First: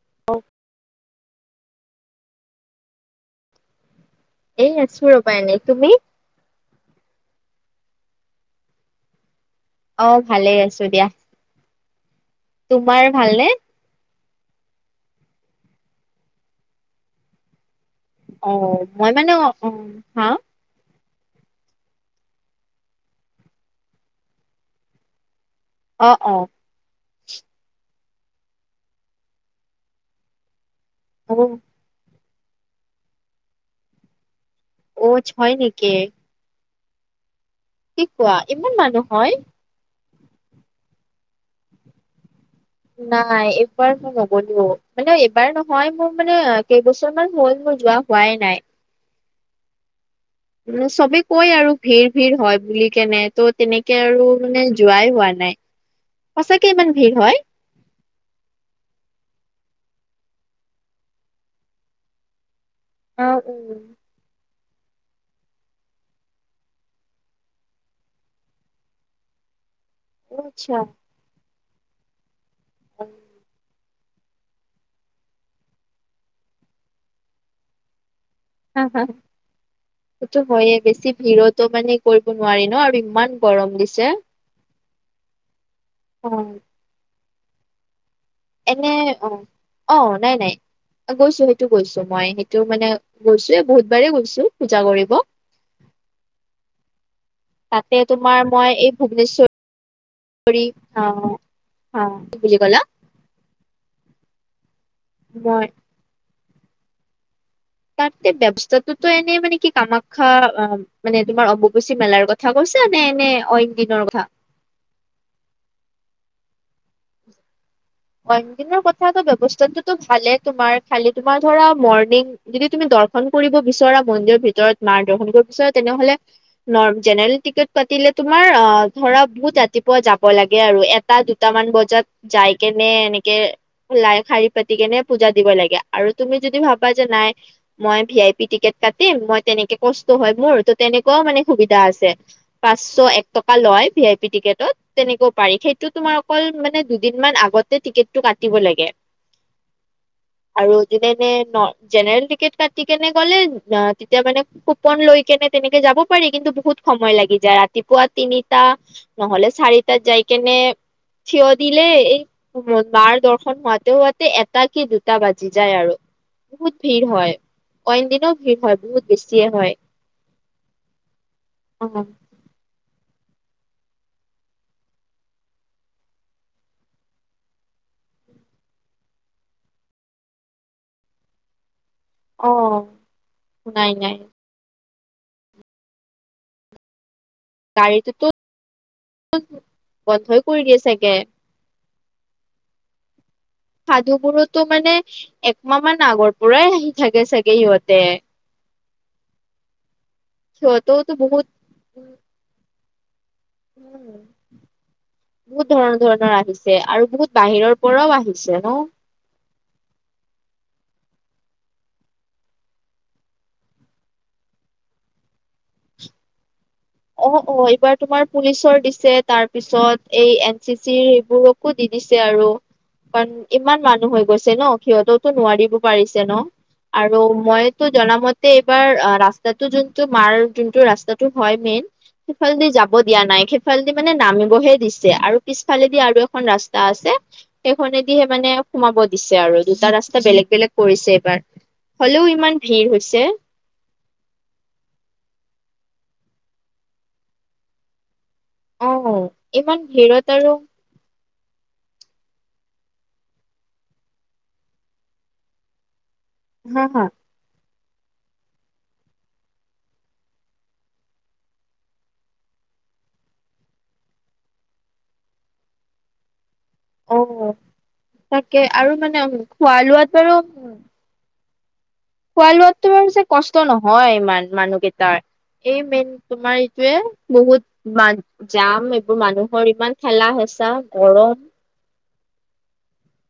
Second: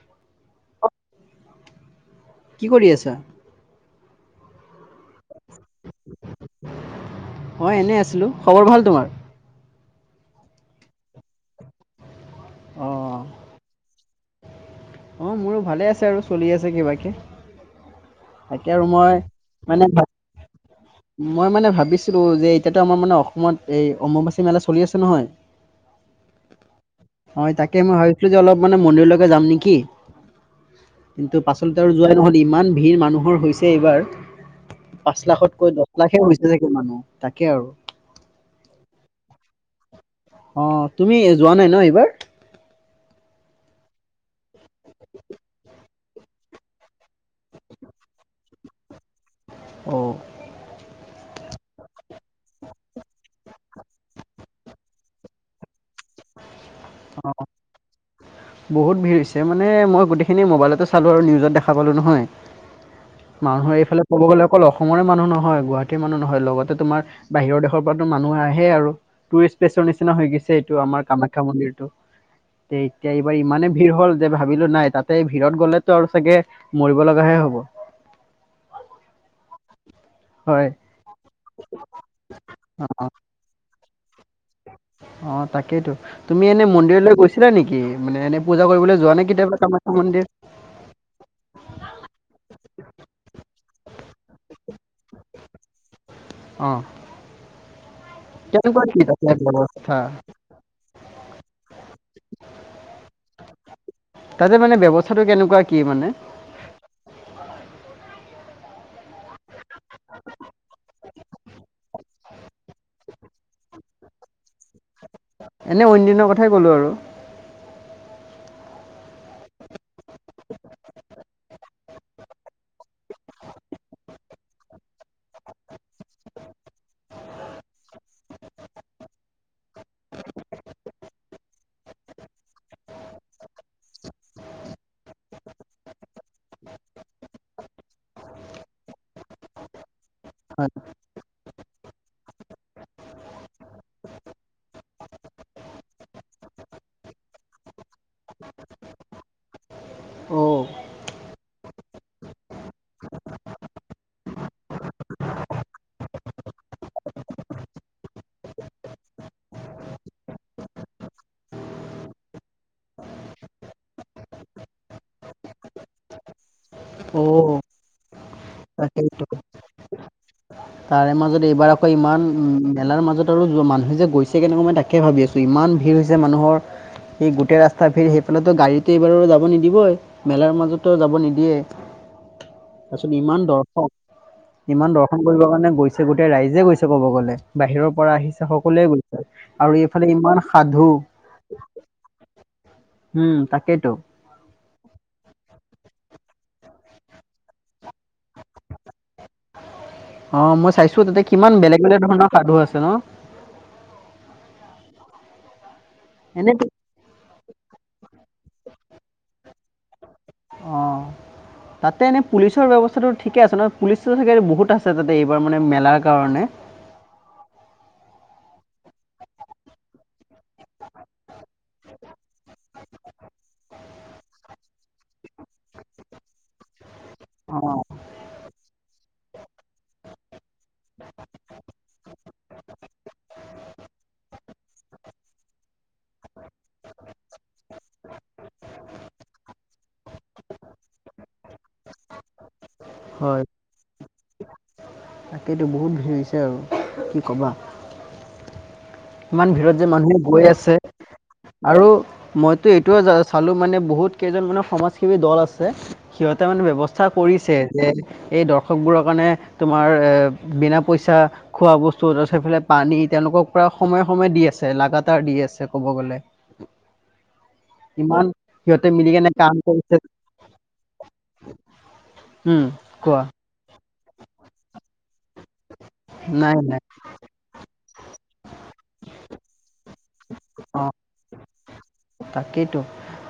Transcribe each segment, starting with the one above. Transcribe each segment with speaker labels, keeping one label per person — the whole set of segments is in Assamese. Speaker 1: [unintelligible]
Speaker 2: কি কৰি আছা
Speaker 1: এই আছো ৰবা এনেই তুমি
Speaker 2: মই এনেই আছিলোঁ খবৰ ভাল তোমাৰ
Speaker 1: অ ভালেই আছো দিয়া
Speaker 2: অ
Speaker 1: তোমাৰ ভাল নে
Speaker 2: অ মোৰো ভালে আছে আৰু চলি আছে কিবাকে
Speaker 1: অ
Speaker 2: তাকে আৰু
Speaker 1: মই মানে অ
Speaker 2: মানে ভা-
Speaker 1: হা
Speaker 2: মই মানে ভাবিছিলো যে এতিয়াতো আমাৰ মানে অসমত এই অম্ববাচী মেলা চলি আছে নহয়
Speaker 1: অ অ
Speaker 2: হয় তাকে মই ভাবিছিলো যে অলপ মানে মন্দিৰলৈকে যাম নেকি
Speaker 1: অ
Speaker 2: কিন্তু পাচলতে আৰু যোৱাই নহল ইমান ভিৰ মানুহৰ হৈছে এইবাৰ
Speaker 1: অ
Speaker 2: পাঁচ
Speaker 1: হয়
Speaker 2: লাখতকৈ দহ
Speaker 1: নেকি
Speaker 2: লাখে হৈছে চাগে মানুহ তাক
Speaker 1: কি কোৱা ইমান মানুহ হয়
Speaker 2: অ, তুমি যোৱা নাই ন' এইবাৰ?
Speaker 1: নাই এইবাৰ মই নগলোও মানে এইবাৰ নহয় মোৰ মানে কেইবছৰ মান হ'ল মোৰ যোৱা হোৱায়ে নাই।
Speaker 2: অ।
Speaker 1: মানে চবে কয় আৰু ভিৰ-ভিৰ হয় বুলি কেনে ত' তেনেকে আৰু মানে যোৱাই হোৱা নাই, সঁচাইক
Speaker 2: অ, বহুত ভিৰ হৈছে মানে মই গোটেই খিনি মোবাইলতো চালো আৰু নিউজত দেখা পালো নহয়,
Speaker 1: অ
Speaker 2: মানুহৰ
Speaker 1: উম
Speaker 2: এইফালে কব গলে অকল অসমৰে মানুহ নহয়, গুৱাহাটীৰ মানুহ নহয় লগতে তোমাৰ বাহিৰৰ দেশৰ পৰাতো মানুহ আহেই আৰু টুৰিষ্ট প্লেছৰ নিচিনা হৈ
Speaker 1: অ
Speaker 2: গৈছে
Speaker 1: আচ্ছা
Speaker 2: এইটো আমাৰ কামাখ্যা মন্দিৰটো। তে এতিয়া এইবাৰ ইমানে ভিৰ হ'ল যে ভাবিলো নাই তাতে ভিৰত গ'লেতো আৰু চাগে মৰিব লগাহে হ'ব।
Speaker 1: হা হা। সেইটো
Speaker 2: হয়
Speaker 1: হয়য়ে বেছি ভিৰতো মানে কৰিব নোৱাৰি ন' আৰু
Speaker 2: অ
Speaker 1: ইমান গৰম দিছে।
Speaker 2: অ তাকেইতো।
Speaker 1: অ
Speaker 2: তুমি এনে মন্দিৰলৈ গৈছিলা নেকি? মানে পূজা
Speaker 1: এনে
Speaker 2: কৰিবলৈ যোৱা নে
Speaker 1: অ,
Speaker 2: কেতিয়াবা কামাখ্যা
Speaker 1: অ
Speaker 2: মন্দিৰ
Speaker 1: নাই নাই। গৈছো সেইটো গৈছো মই, সেইটো মানে গৈছোয়ে বহুত বাৰে গৈছো পূজা কৰি
Speaker 2: অ।
Speaker 1: তে তোমাৰ মই
Speaker 2: কেনেকুৱা
Speaker 1: এই
Speaker 2: কি তাতে
Speaker 1: ভুৱনেশ্ব
Speaker 2: ব্যৱস্থা
Speaker 1: ৰী, অ অ কি বুলি ক'লা?
Speaker 2: তাতে মানে ব্যৱস্থাটো কেনেকুৱা
Speaker 1: মই
Speaker 2: কি মানে?
Speaker 1: [unintelligible] ত' এনেই মানে কি কামাখ্যা অ মানে তোমাৰ অম্বুবাচী মেলাৰ কথা কৈছা নে নে অইন দিনৰ কথা?
Speaker 2: এনে অইন দিনৰ কথাই ক'লোঁ আৰু।
Speaker 1: অইন দিনৰ কথাটো ব্যৱস্থাটো টো ভালে তোমাৰ খালি তোমাৰ ধৰা মৰ্ণিং যদি তুমি দৰ্শন কৰিব বিচৰা মন্দিৰ ভিত ৰত মাৰ দৰ্শন কৰিব বিচৰা, তেনেহ'লে ন জেনেৰেল টিকট কাটিলে তোমাৰ অ' ধৰা বহুত ৰাতি পুৱা যাব লাগে আৰু এটা দুটামান বজাত যাই। কেনে এনেকে লাই শাৰী পাতি কেনে পূজা দিব লাগে। আৰু তুমি যদি ভাবা যে নাই মই ভি আই পি টিকেট কাটিম, মই তেনেকে কষ্ট হয় মোৰ ত তেনেকুৱও মানে সুবিধা আছে। পাঁচশ এক টকা লয় ভি আই পি টিকেটত, তেনেকও পাৰি সেইটো তোমাৰ অকল মানে দুদিন মান আগতে টিকেটটো কাটিব লাগে।
Speaker 2: [unintelligible]
Speaker 1: আৰু যোনে-যোনে জেনেৰেল টিকেট কাটি কেনে গ'লে, তেতিয়া মানে কুপন লৈ কেনে তেনেকে যাব পাৰি কিন্তু বহুত সময় লাগি যায়। ৰাতিপুৱা তিনিটা নহ'লে চাৰিটাাত যাই কেনে কেনে থিয় দিলে এই মাৰ দৰ্শন হোৱাতে হোৱাতে, এটা কি দুটা বাজি যায় আৰু। বহুত ভিৰ হয়।
Speaker 2: অ'
Speaker 1: অইন দিনাও ভিৰ হয়, বহুত
Speaker 2: তাকেইতো
Speaker 1: বেছিয়ে হয়।
Speaker 2: তাৰে মাজত এইবাৰ
Speaker 1: অ
Speaker 2: আকৌ ইমান উম, মেলাৰ মাজত [unintelligible] মানুহে যে গৈছে কেনেকুৱা মই তাকে ভাবি আছোঁ, ইমান ভিৰ হৈছে মানুহৰ। সেই গোটেই ৰাস্তা ভিৰ। সেইফালেতো গাড়ীটো এইবাৰো যাব নিদিবই, মেলাৰ মাজতো যাব নিদিয়ে।
Speaker 1: অ
Speaker 2: তাৰপিছত ইমান দৰ্শক।
Speaker 1: নাই নাই
Speaker 2: ইমান দৰ্শন কৰিবৰ কাৰণে গৈছে, গোটেই ৰাইজে গৈছে ক'ব গ'লে। বাহিৰৰ পৰা
Speaker 1: গাড়ীটোতো
Speaker 2: আহিছে, সকলোৱে গৈছে। আৰু এইফালে
Speaker 1: বন্ধই
Speaker 2: ইমান
Speaker 1: কৰি দিয়ে
Speaker 2: সাধু
Speaker 1: চাগে
Speaker 2: উম তাকেইতো
Speaker 1: সাধুবোৰটো মানে একমাহ মান আগৰ পৰাই আহি থাকে চাগে সিহঁতে
Speaker 2: অ', মই চাইছো
Speaker 1: সিহঁতেওতো
Speaker 2: তাতে
Speaker 1: বহুত
Speaker 2: কিমান বেলেগ বেলেগ ধৰণৰ সাধু আছে ন?
Speaker 1: উম, বহুত ধৰণৰ, ধৰণৰ
Speaker 2: এনেতো
Speaker 1: আহিছে আৰু বহুত বাহিৰৰ পৰাও আহিছে ছে ন?
Speaker 2: অ'। তাতে এনেই পুলিচৰ ব্যৱস্থাটো ঠিকে আছে নহয়, পুলিচ চাগে বহুত আছে তাতে এইবাৰ মানে মেলাৰ কাৰণে। নে।
Speaker 1: অ', অ', এইবাৰ তোমাৰ পুলিচৰ দিছে, তাৰ পিছত এই এন চি চিৰ এইবোৰকো দি দিছে আৰু, কাৰণ ইমান মানুহ হৈ গৈছে ন সিহঁতওতো নোৱাৰিব পাৰিছে ন? আৰু মইতো
Speaker 2: অ',
Speaker 1: জনা মতে এইবাৰ ৰাস্তাটো যোনটো মাৰ যোনটো ৰাস্তাটো হয় মেইন সেইফালেদি যাব দিয়া নাই। সেইফালেদি মানে নামিবহে দিছে। আৰু পিছফালেদি আৰু এখন ৰাস্তা আছে। সেইখনেদিহে মানে সোমাব দিছে আৰু দুটা ৰাস্তা বেলেগ বেলেগ কৰিছে এইবাৰ। হ'লেও ইমান ভিৰ হৈছে।
Speaker 2: হয় তাকেইতো, বহুত ভিৰ হৈছে আৰু কি ক'বা
Speaker 1: অ
Speaker 2: ইমান
Speaker 1: ইমান
Speaker 2: ভিৰত যে মানুহো গৈ
Speaker 1: আৰু
Speaker 2: আছে আৰু মইতো এইটোও চালোঁ, মানে বহুত কেইজন মানে, সমাজসেৱী দল আছে সিহঁতে মানে,
Speaker 1: হা হা
Speaker 2: ব্যৱস্থা কৰিছে যে এই দৰ্শকবোৰৰ কাৰণে, তোমাৰ এ, বিনা পইচা খোৱা বস্তু [unintelligible] পানী, তেওঁলোকক পুৰা সময়ে-সময়ে দি আছে, লাগাতাৰ দি আছে ক'ব গ'লে
Speaker 1: অ',
Speaker 2: ইমান
Speaker 1: তাকে
Speaker 2: সিহঁতে
Speaker 1: আৰু
Speaker 2: মিলি
Speaker 1: মানে,
Speaker 2: কেনে কাম কৰিছে
Speaker 1: খোৱা-লোৱাটোৰো
Speaker 2: উম,
Speaker 1: খোৱা-লোৱাটোৰো
Speaker 2: কোৱা
Speaker 1: চাগে কষ্ট নহয় ইমান মানুহকেইটাৰ এই মেইন,
Speaker 2: নাই
Speaker 1: তোমাৰ
Speaker 2: নাই
Speaker 1: এইটোৱেই, বহুত, ইমান জাম, এইবোৰ মানুহৰ ইমান ঠেলা হেঁচা,
Speaker 2: অ'।
Speaker 1: গৰম
Speaker 2: তাকেইতো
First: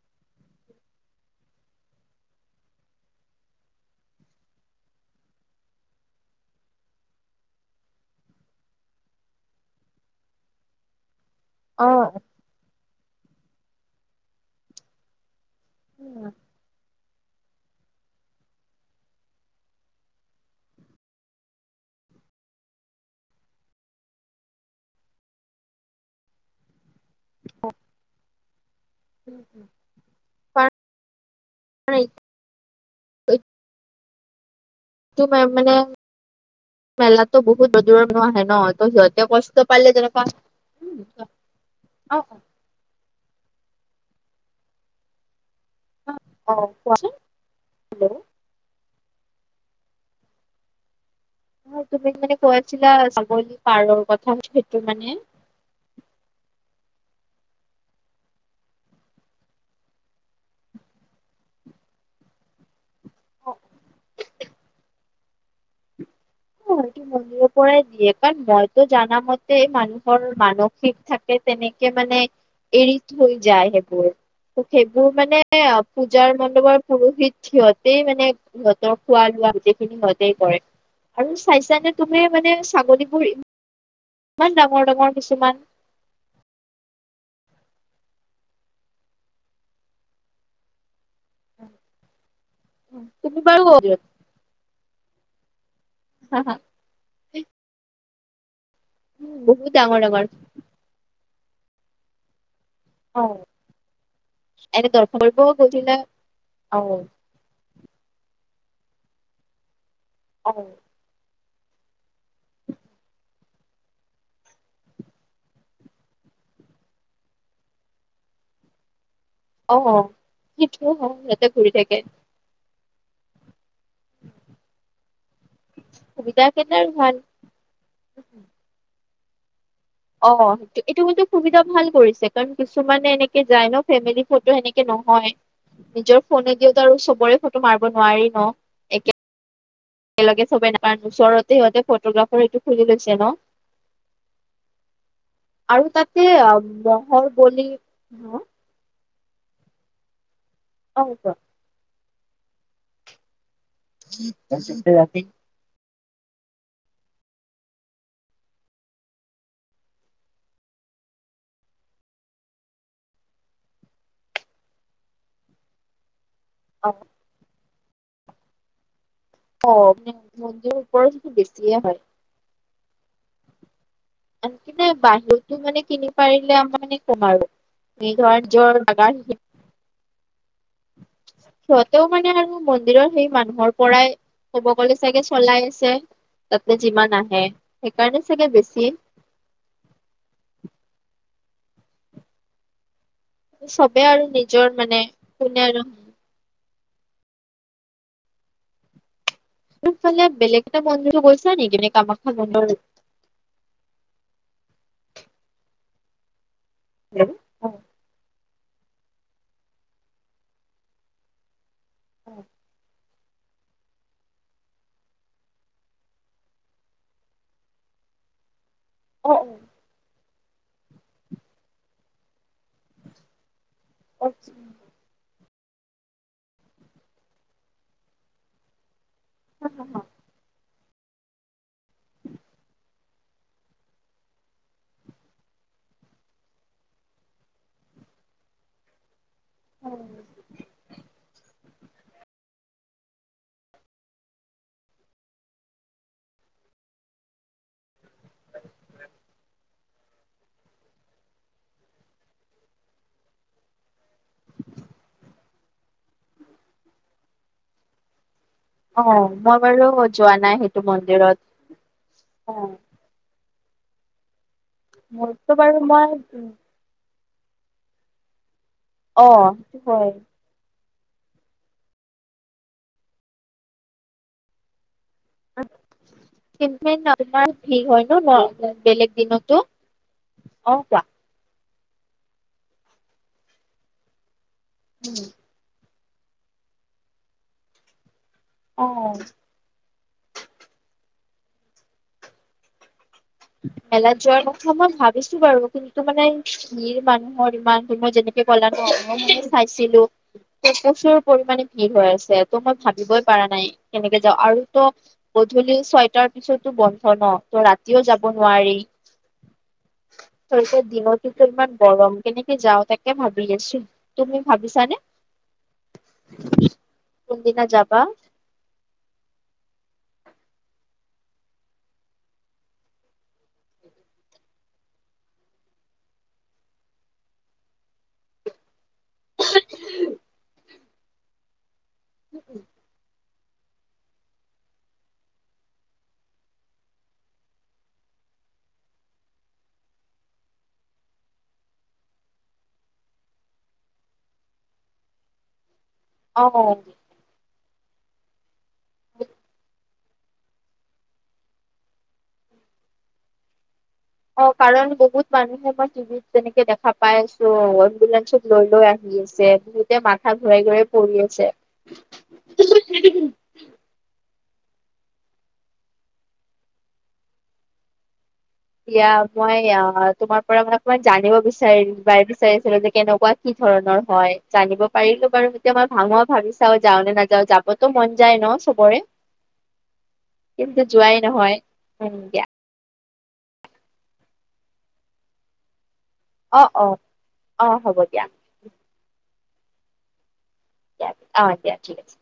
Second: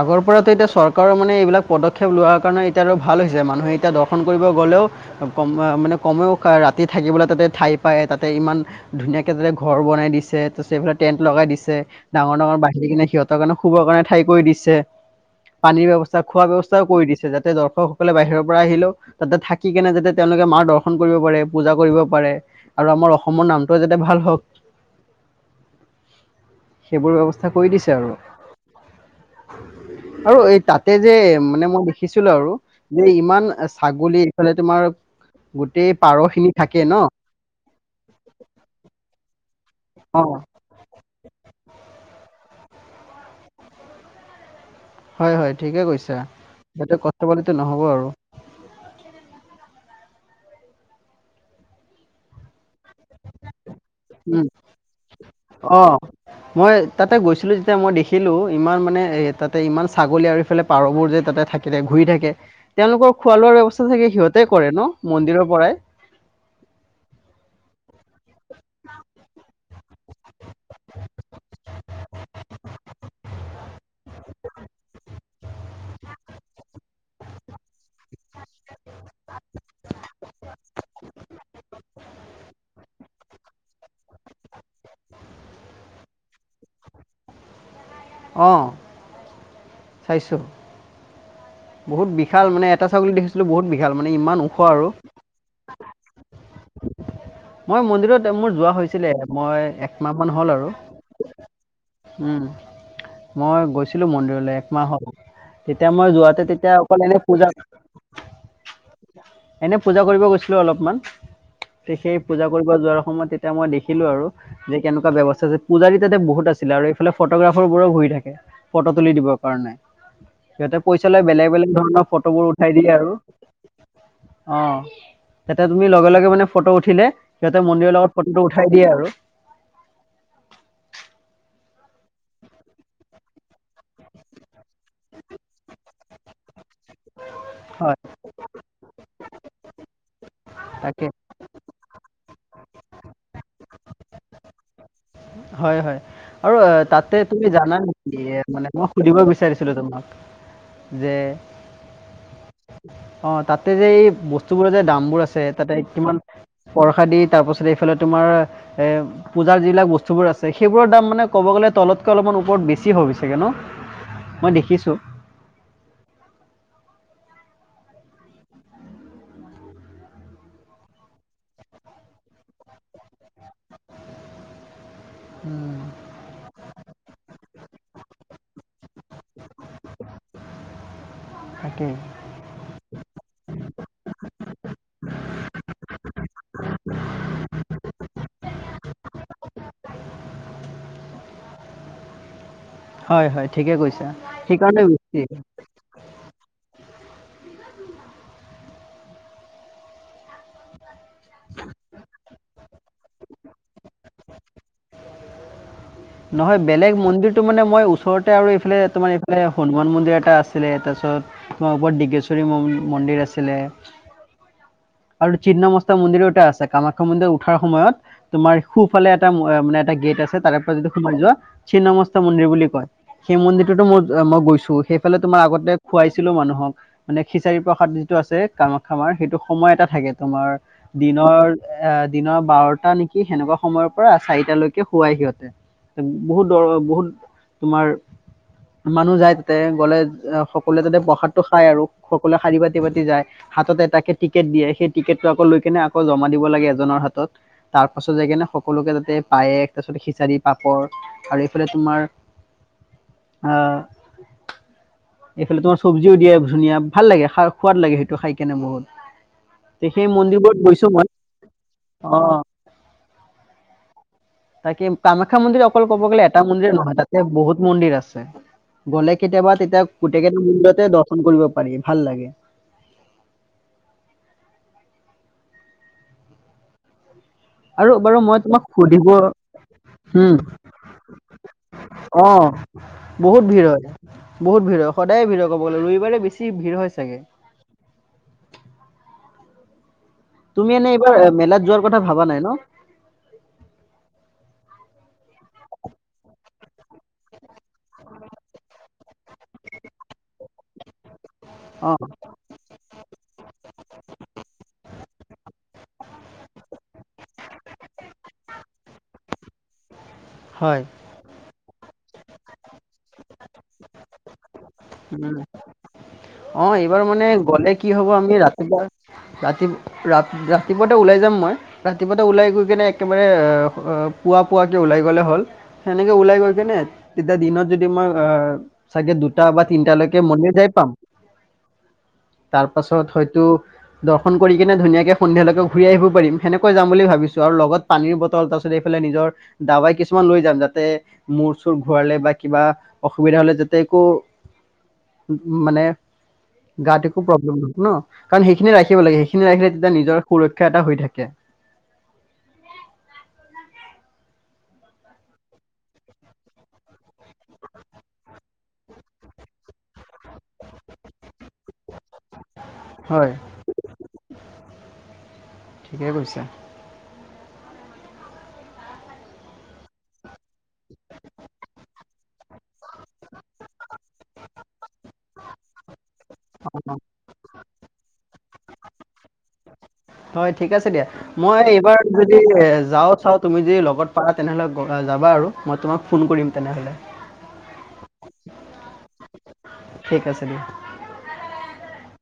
Speaker 2: আগৰ পৰাতো এতিয়া চৰকাৰৰ মানে, এইবিলাক পদক্ষেপ লোৱাৰ কাৰণে এতিয়া আৰু ভাল হৈছে, মানুহে এতিয়া দৰ্শন কৰিব গ'লেও কম মানে, কমেও কাৰ ৰা ৰাতি থাকিবলৈ তাতে ঠাই পায়। তাতে ইমান ধুনীয়াকে যে ঘৰ বনাই দিছে, তাৰপিছত এইফালে টেণ্ট লগাই দিছে। ডাঙৰ-ডাঙৰ বাহিৰ কিনে, সিহঁতৰ কাৰণে শুবৰ কাৰণে ঠাই কৰি দিছে। পানীৰ ব্যৱস্থা, খোৱা ব্যৱস্থাও কৰি দিছে। যাতে দৰ্শকসকলে বাহিৰৰ পৰা আহিলেও তাতে থাকি কিনে যাতে, তেওঁলোকে মাৰ দৰ্শন কৰিব পাৰে পূজা কৰিব পাৰে আৰু আমাৰ অসমৰ নামটোও যাতে ভাল হওক সেইবোৰৰ ব্যৱস্থা কৰি দিছে আৰু
Speaker 1: উম, উম।
Speaker 2: আৰু এই তাতে যে মানে, মই
Speaker 1: কাৰণ এইটো
Speaker 2: দেখিছিলোঁ আৰু যে ইমান চাগ গলি, এইফালে তোমাৰ গোটেই পাৰ খিনি থাকে ন
Speaker 1: মেলাততো বহুত দূৰৰ-দূৰৰ মানুহ আহে ন? ত', সিহঁতে কষ্ট পালে
Speaker 2: অ
Speaker 1: তেনেকুৱা, অ'।
Speaker 2: হয়, হয় ঠিকে কৈছা।
Speaker 1: কোৱা
Speaker 2: সিহঁতে কষ্ট পালো নহ'ব আৰু
Speaker 1: অ তুমি মানে কৈছিলা [unintelligible] পাৰৰ কথা
Speaker 2: উম
Speaker 1: সেইটো কাৰণে।
Speaker 2: অ মই তাতে গৈছিলো যেতিয়া মই দেখিলো। ইমান মানে এ তাতে ইমান ছাগলী আৰু এইফালে পাৰবোৰ যে তাতে থাকিলে। ঘূৰি থাকে তেওঁলোকৰ খোৱা
Speaker 1: অ
Speaker 2: লোৱাৰ ব্যৱস্থা চাগে সিহঁতে কৰে ন, মন্দিৰৰ পৰাই? [unintelligible]
Speaker 1: মন্দিৰ পৰাই দিয়ে কাৰণ মইতো জানা মতে, মানুহৰ মানসিক থাকে তেনেকে মান মানে এৰি থৈ যায়, সেইবোৰ সেইবোৰ মানে অ, পূজাৰ মণ্ডপৰ পুৰোহিত সিহতেই মানে সিহঁতৰ খোৱা ল গোটেই খিনি সিহতেই কৰে। আৰু চাইছা নে তুমি মানে ছাগলীবোৰ ইমান ডাঙৰ ডাঙৰ কিছুমান।
Speaker 2: অঁ, চাইছোঁ। বহুত বিশাল মানে এটা ছাগলী
Speaker 1: তুমি
Speaker 2: দেখিছিলো
Speaker 1: বাৰু
Speaker 2: বহুত বিশাল। মানে ইমান ওখ আৰু।
Speaker 1: হা হা
Speaker 2: মই মন্দিৰত মোৰ যোৱা হৈ। আছিলে মই
Speaker 1: বহুত ডাঙৰ
Speaker 2: একমাহ
Speaker 1: ডাঙৰ
Speaker 2: মান হ'ল আৰু। উম,
Speaker 1: অ
Speaker 2: মই গৈছিলো মন্দিৰলৈ। এক মাহ
Speaker 1: এনে
Speaker 2: হ'ল
Speaker 1: দৰ্শন কৰিব
Speaker 2: তেতিয়া
Speaker 1: গৈছিলা
Speaker 2: মই যোৱাতে এতিয়া
Speaker 1: অ
Speaker 2: অকল এনে পূজা, এনে পূজা কৰিব
Speaker 1: অ
Speaker 2: গৈছিলো অলপমান। সেই পূজা কৰিব যোৱাৰ সময়ত তেতিয়া মই দেখিলো আৰু। যে কেনেকুৱা ব্যৱস্থা আছে পূজাৰ তাতে বহুত আছে। আছিল আৰু এইফালে ফটোগ্ৰাফাৰ বোৰো ঘূৰি থাকে ফটো তুলি দিবলৈ।
Speaker 1: অ, [unintelligible]
Speaker 2: বেলেগ বেলেগ
Speaker 1: ঘূৰি থাকে
Speaker 2: ধৰণৰ ফটোবোৰ উঠাই দিয়ে আৰু। অ। তাতে তুমি লগে-লগে
Speaker 1: সুবিধা
Speaker 2: মানে ফটো
Speaker 1: কেইটাৰ
Speaker 2: উঠিলে
Speaker 1: ভাল
Speaker 2: সিহঁতে মন্দিৰৰ লগত ফটোটো উঠাই দিয়ে আৰু।
Speaker 1: অ, সেইটো এইটো হয় কিন্তু সুবিধা ভাল কৰিছে। কাৰণ কিছুমানে এনেকে যায় ন ফেমিলি ফটো সেনেকে ন নহয়। নিজৰ ফোনেদিতো আৰু চবৰে ফটো মাৰিব
Speaker 2: হয়
Speaker 1: নোৱাৰি ন। একে একলগে
Speaker 2: তাকে
Speaker 1: ন ওচৰতে সিহঁতে ফোগ্ৰাফাৰটো। খুলি লৈছে ন।
Speaker 2: হয়-
Speaker 1: আৰু
Speaker 2: হয়
Speaker 1: তাতে
Speaker 2: আৰু তাতে
Speaker 1: মহৰ
Speaker 2: তুমি
Speaker 1: বলি
Speaker 2: জানা নেকি?
Speaker 1: অ
Speaker 2: মানে সুধিব বিচাৰিছিলোঁ তোমাক যে।
Speaker 1: কোৱা
Speaker 2: অ, তাত তাতে যে এই বস্তুবোৰৰ যে দামবোৰ আছে তাতে কিমান? পৰসা দি তাৰ পাছত এইফালে তোমাৰ এ পূজাৰ যিবিলাক বস্তু। চববোৰ আছে সেইবোৰৰ দাম মানে ক'ব গ'লে তলতকৈ অলপমান ওপৰত বেছি হ'ছেগৈ ন'। মই দেখিছোঁ।
Speaker 1: অ। অ, মানে মন্দিৰ ওপৰত বেছিয়ে হয়।
Speaker 2: [inaudible]
Speaker 1: আনকি নাই বাহিৰতো
Speaker 2: উম,
Speaker 1: মানে কিনি পাৰিলে আমাৰ মানে কম আৰু। ম ধ জৰ লাগ [inaudible]
Speaker 2: [unintelligible] তাকেই
Speaker 1: সিহঁতেও মানে আৰু মন্দিৰৰ সেই মানুহৰ পৰাই ক'ব গ'লে চাগে চলাই আছে তাতে। যিমান আহে সেইকাৰণে চাগে বেছি।
Speaker 2: [inaudible] হয় হয় ঠিকে
Speaker 1: চবে
Speaker 2: কৈছা
Speaker 1: আৰু নিজৰ
Speaker 2: সেইকাৰণে
Speaker 1: মানে
Speaker 2: বেছি
Speaker 1: কোনে আৰু ত ফালে বেলেগ এটা মন্দিৰৰো গৈছা নেকি নে কামাখ্যা বন্ধুৰ
Speaker 2: [inaudible] নহয় বেলেগ মন্দিৰটো মানে মই ওচৰতে আৰু ইফালে তোমাৰ এইফালে হনুমান মন্দিৰ, এটা আছিলে তাৰপিছত তোমাৰ ওপৰত ডিগেশ্বৰী মন্দিৰ আছে। ছিলে। আৰু চিন্নমস্তা মন্দিৰো এটা আছে। কামাখ্যা মন্দিৰ উঠাৰ সময়ত তোমাৰ সোফালে এটা মানে এটা গেট আছে তাৰে পৰা যদি সোমাই যোৱা চিন্নমস্ত মন্দিৰ বুলি কয়। সেই মন্দিৰ ম মই গৈছো। সেইফালে তোমাৰ আগত খুৱাইছিলো মানুহক, মানে খিচাৰি, প্ৰসাদ যিটো আছে কামাখ্যা আমাৰ সেইটো সময় এটা থাকে তোমাৰ। দিনৰ এ দিনৰ বাৰটা নেকি, সেনেকুৱা সময়ৰ পৰা চাৰিটালৈকে খোৱাই সিহঁতে। বহুত দৰ, বহুত তোমাৰ মানুহ যায়। তে গ'লে সকলোৱে তাতে প্ৰসাদটো খাই আৰু। সকলোৱে শাৰি পাতি পাতি যায়, হাতত এটাক টিকেট দিয়ে সেই টিকেটটো আকৌ লৈ কেনে আকৌ জমা দিব লাগে এজনৰ। হাতত, তাৰ পাছত যাই কিনে সকলোকে তাতে পায়েক তাৰপিছত খিচাৰি। পাপৰ আৰু এইফালে তোমাৰ এইফালে তোমাৰ চব্জিও দিয়ে ধুনীয়া ভাল লাগে সোৱাদ লাগে সেইটো খাই। কেনে বহুত
Speaker 1: অ মই বাৰু
Speaker 2: তে' সেই
Speaker 1: যোৱা নাই
Speaker 2: মন্দিৰবোৰত
Speaker 1: সেইটো
Speaker 2: গৈছো মই।
Speaker 1: মন্দিৰত
Speaker 2: অ'। তাকে কামাখ্যা
Speaker 1: মোৰতো
Speaker 2: মন্দিৰ
Speaker 1: বাৰু
Speaker 2: অকল কব
Speaker 1: মই
Speaker 2: গ'লে এটা মন্দিৰ নহয়, তাতে বহুত মন্দিৰ আছে। গ'লে
Speaker 1: অ
Speaker 2: কেতিয়াবা, তেতিয়া
Speaker 1: হয়
Speaker 2: গোটেই কেইটা [unintelligible] দৰ্শন কৰিব পাৰি, ভাল লাগে।
Speaker 1: কেন্ত [unintelligible] তোমাৰ ভিৰ
Speaker 2: আৰু
Speaker 1: হয়
Speaker 2: বাৰু মই তোমাক
Speaker 1: ন,
Speaker 2: সুধিব
Speaker 1: বেলেগ দিনতো
Speaker 2: উম
Speaker 1: অ কোৱা,
Speaker 2: অ বহুত ভিৰ হয়, বহুত ভিৰ হয়, সদায়ে ভিৰ ক'বলৈ ৰবিবাৰে বেছি ভিৰ হৈ চাগে।
Speaker 1: অহ।
Speaker 2: তুমি এনেই এইবাৰ মেলাত যোৱাৰ কথা ভাবা নাই ন।
Speaker 1: মেলাত যোৱাৰ কথা মই ভাবিছো বাৰু, কিন্তু মানে ভিৰ মানুহ, মোৰ ইমান মই যেনেকে ক'লা ন মোৰ চাইছিলো। প্ৰচুৰ পৰিমামানে
Speaker 2: অ
Speaker 1: ভিৰ হৈ আছে ত' মই ভাবিবই পাৰা নাই কেনেকে যাওঁ আৰু ত, গধূলি ছয়টাৰ পিছতো বন্ধ ন। ত ৰাতিও যাব নোৱাৰি,
Speaker 2: হয়
Speaker 1: তাৰপাছত দিনততো ইমান গৰম। কেনেকে যাও তাকে ভাবি আছো। তুমি ভাবিছানে
Speaker 2: উম, অ এইবাৰ মানে
Speaker 1: কোনদিনা
Speaker 2: গ'লে কি
Speaker 1: যাবা
Speaker 2: হব আমি ৰাতিপুৱা ৰাতি, ৰা ৰাতিপুৱাতে ওলাই যাম মই ৰাতিপুৱাতে ওলাই গৈ কেনে, একেবাৰে পুৱা পুৱাকে ওলাই গলে হল, হেনেকে ওলাই গৈ কিনে তেতিয়া দিনত যদি অঁ মই চাগে দুটা বা, তাৰপাছত হয়তো। দৰ্শন কৰি কিনে ধুনাকে সন্ধিয়ালৈকে ঘূৰি আহিব পাৰি সেনেকৈ যাম বুলি ভাবিছো আৰু লগত পানীৰ বটল তাৰ পাছত এইফালে, নিজৰ দাৱাই কিছুমান লৈ যাম যাতে, মূৰ চুৰ ঘূৰালে বা কিবা অসুবিধা হলে যাতে একো উ মানে
Speaker 1: অ
Speaker 2: গাটো একো প্ৰব্লেম নহয়। ন কাৰণ সেইখিনি ৰাখিব লাগে, সেইখিনি ৰাখিলে তেতিয়া নিজৰ সুৰক্ষা এটা হৈ থাকে। [inaudible]
Speaker 1: অ কাৰণ বহুত মানুহে মই টিভিত যেনেকে দেখা পাই আছো। এম্বুলেঞ্চত লৈ লৈ আহিল। বিহতে মাথা ঘূৰাই ঘূৰাই পৰি আছে।
Speaker 2: হয় ঠিকে কৈছা।
Speaker 1: এতিয়া মই অ তোমাৰ পৰা মানে অকমান জানিব বিচাৰিম বাৰ বিচাৰিছিলো যে কেনেকুৱা কি ধৰণৰ হয় জানিব পাৰিলো বাৰু এতিয়া মই ভাঙোৱা, ভাবিছাও চাও
Speaker 2: অ
Speaker 1: যাও নে নেযাও যাবতো মন যায় ন চবৰে।
Speaker 2: হয় ঠিক
Speaker 1: কিন্তু
Speaker 2: আছে দিয়া
Speaker 1: যোৱাই নহয়
Speaker 2: মই এইবাৰ
Speaker 1: উম
Speaker 2: যদি
Speaker 1: দিয়া
Speaker 2: এ যাও, চাওঁ তুমি যদি লগত পাৰা তেনেহলে যাবা আৰু মই তোমাক ফোন কৰিম
Speaker 1: অ অ
Speaker 2: তেনেহলে।
Speaker 1: অ হ'ব দিয়া।
Speaker 2: ঠিক আছে দিয়া।
Speaker 1: দিয় অ দিয়া ঠিক আছে।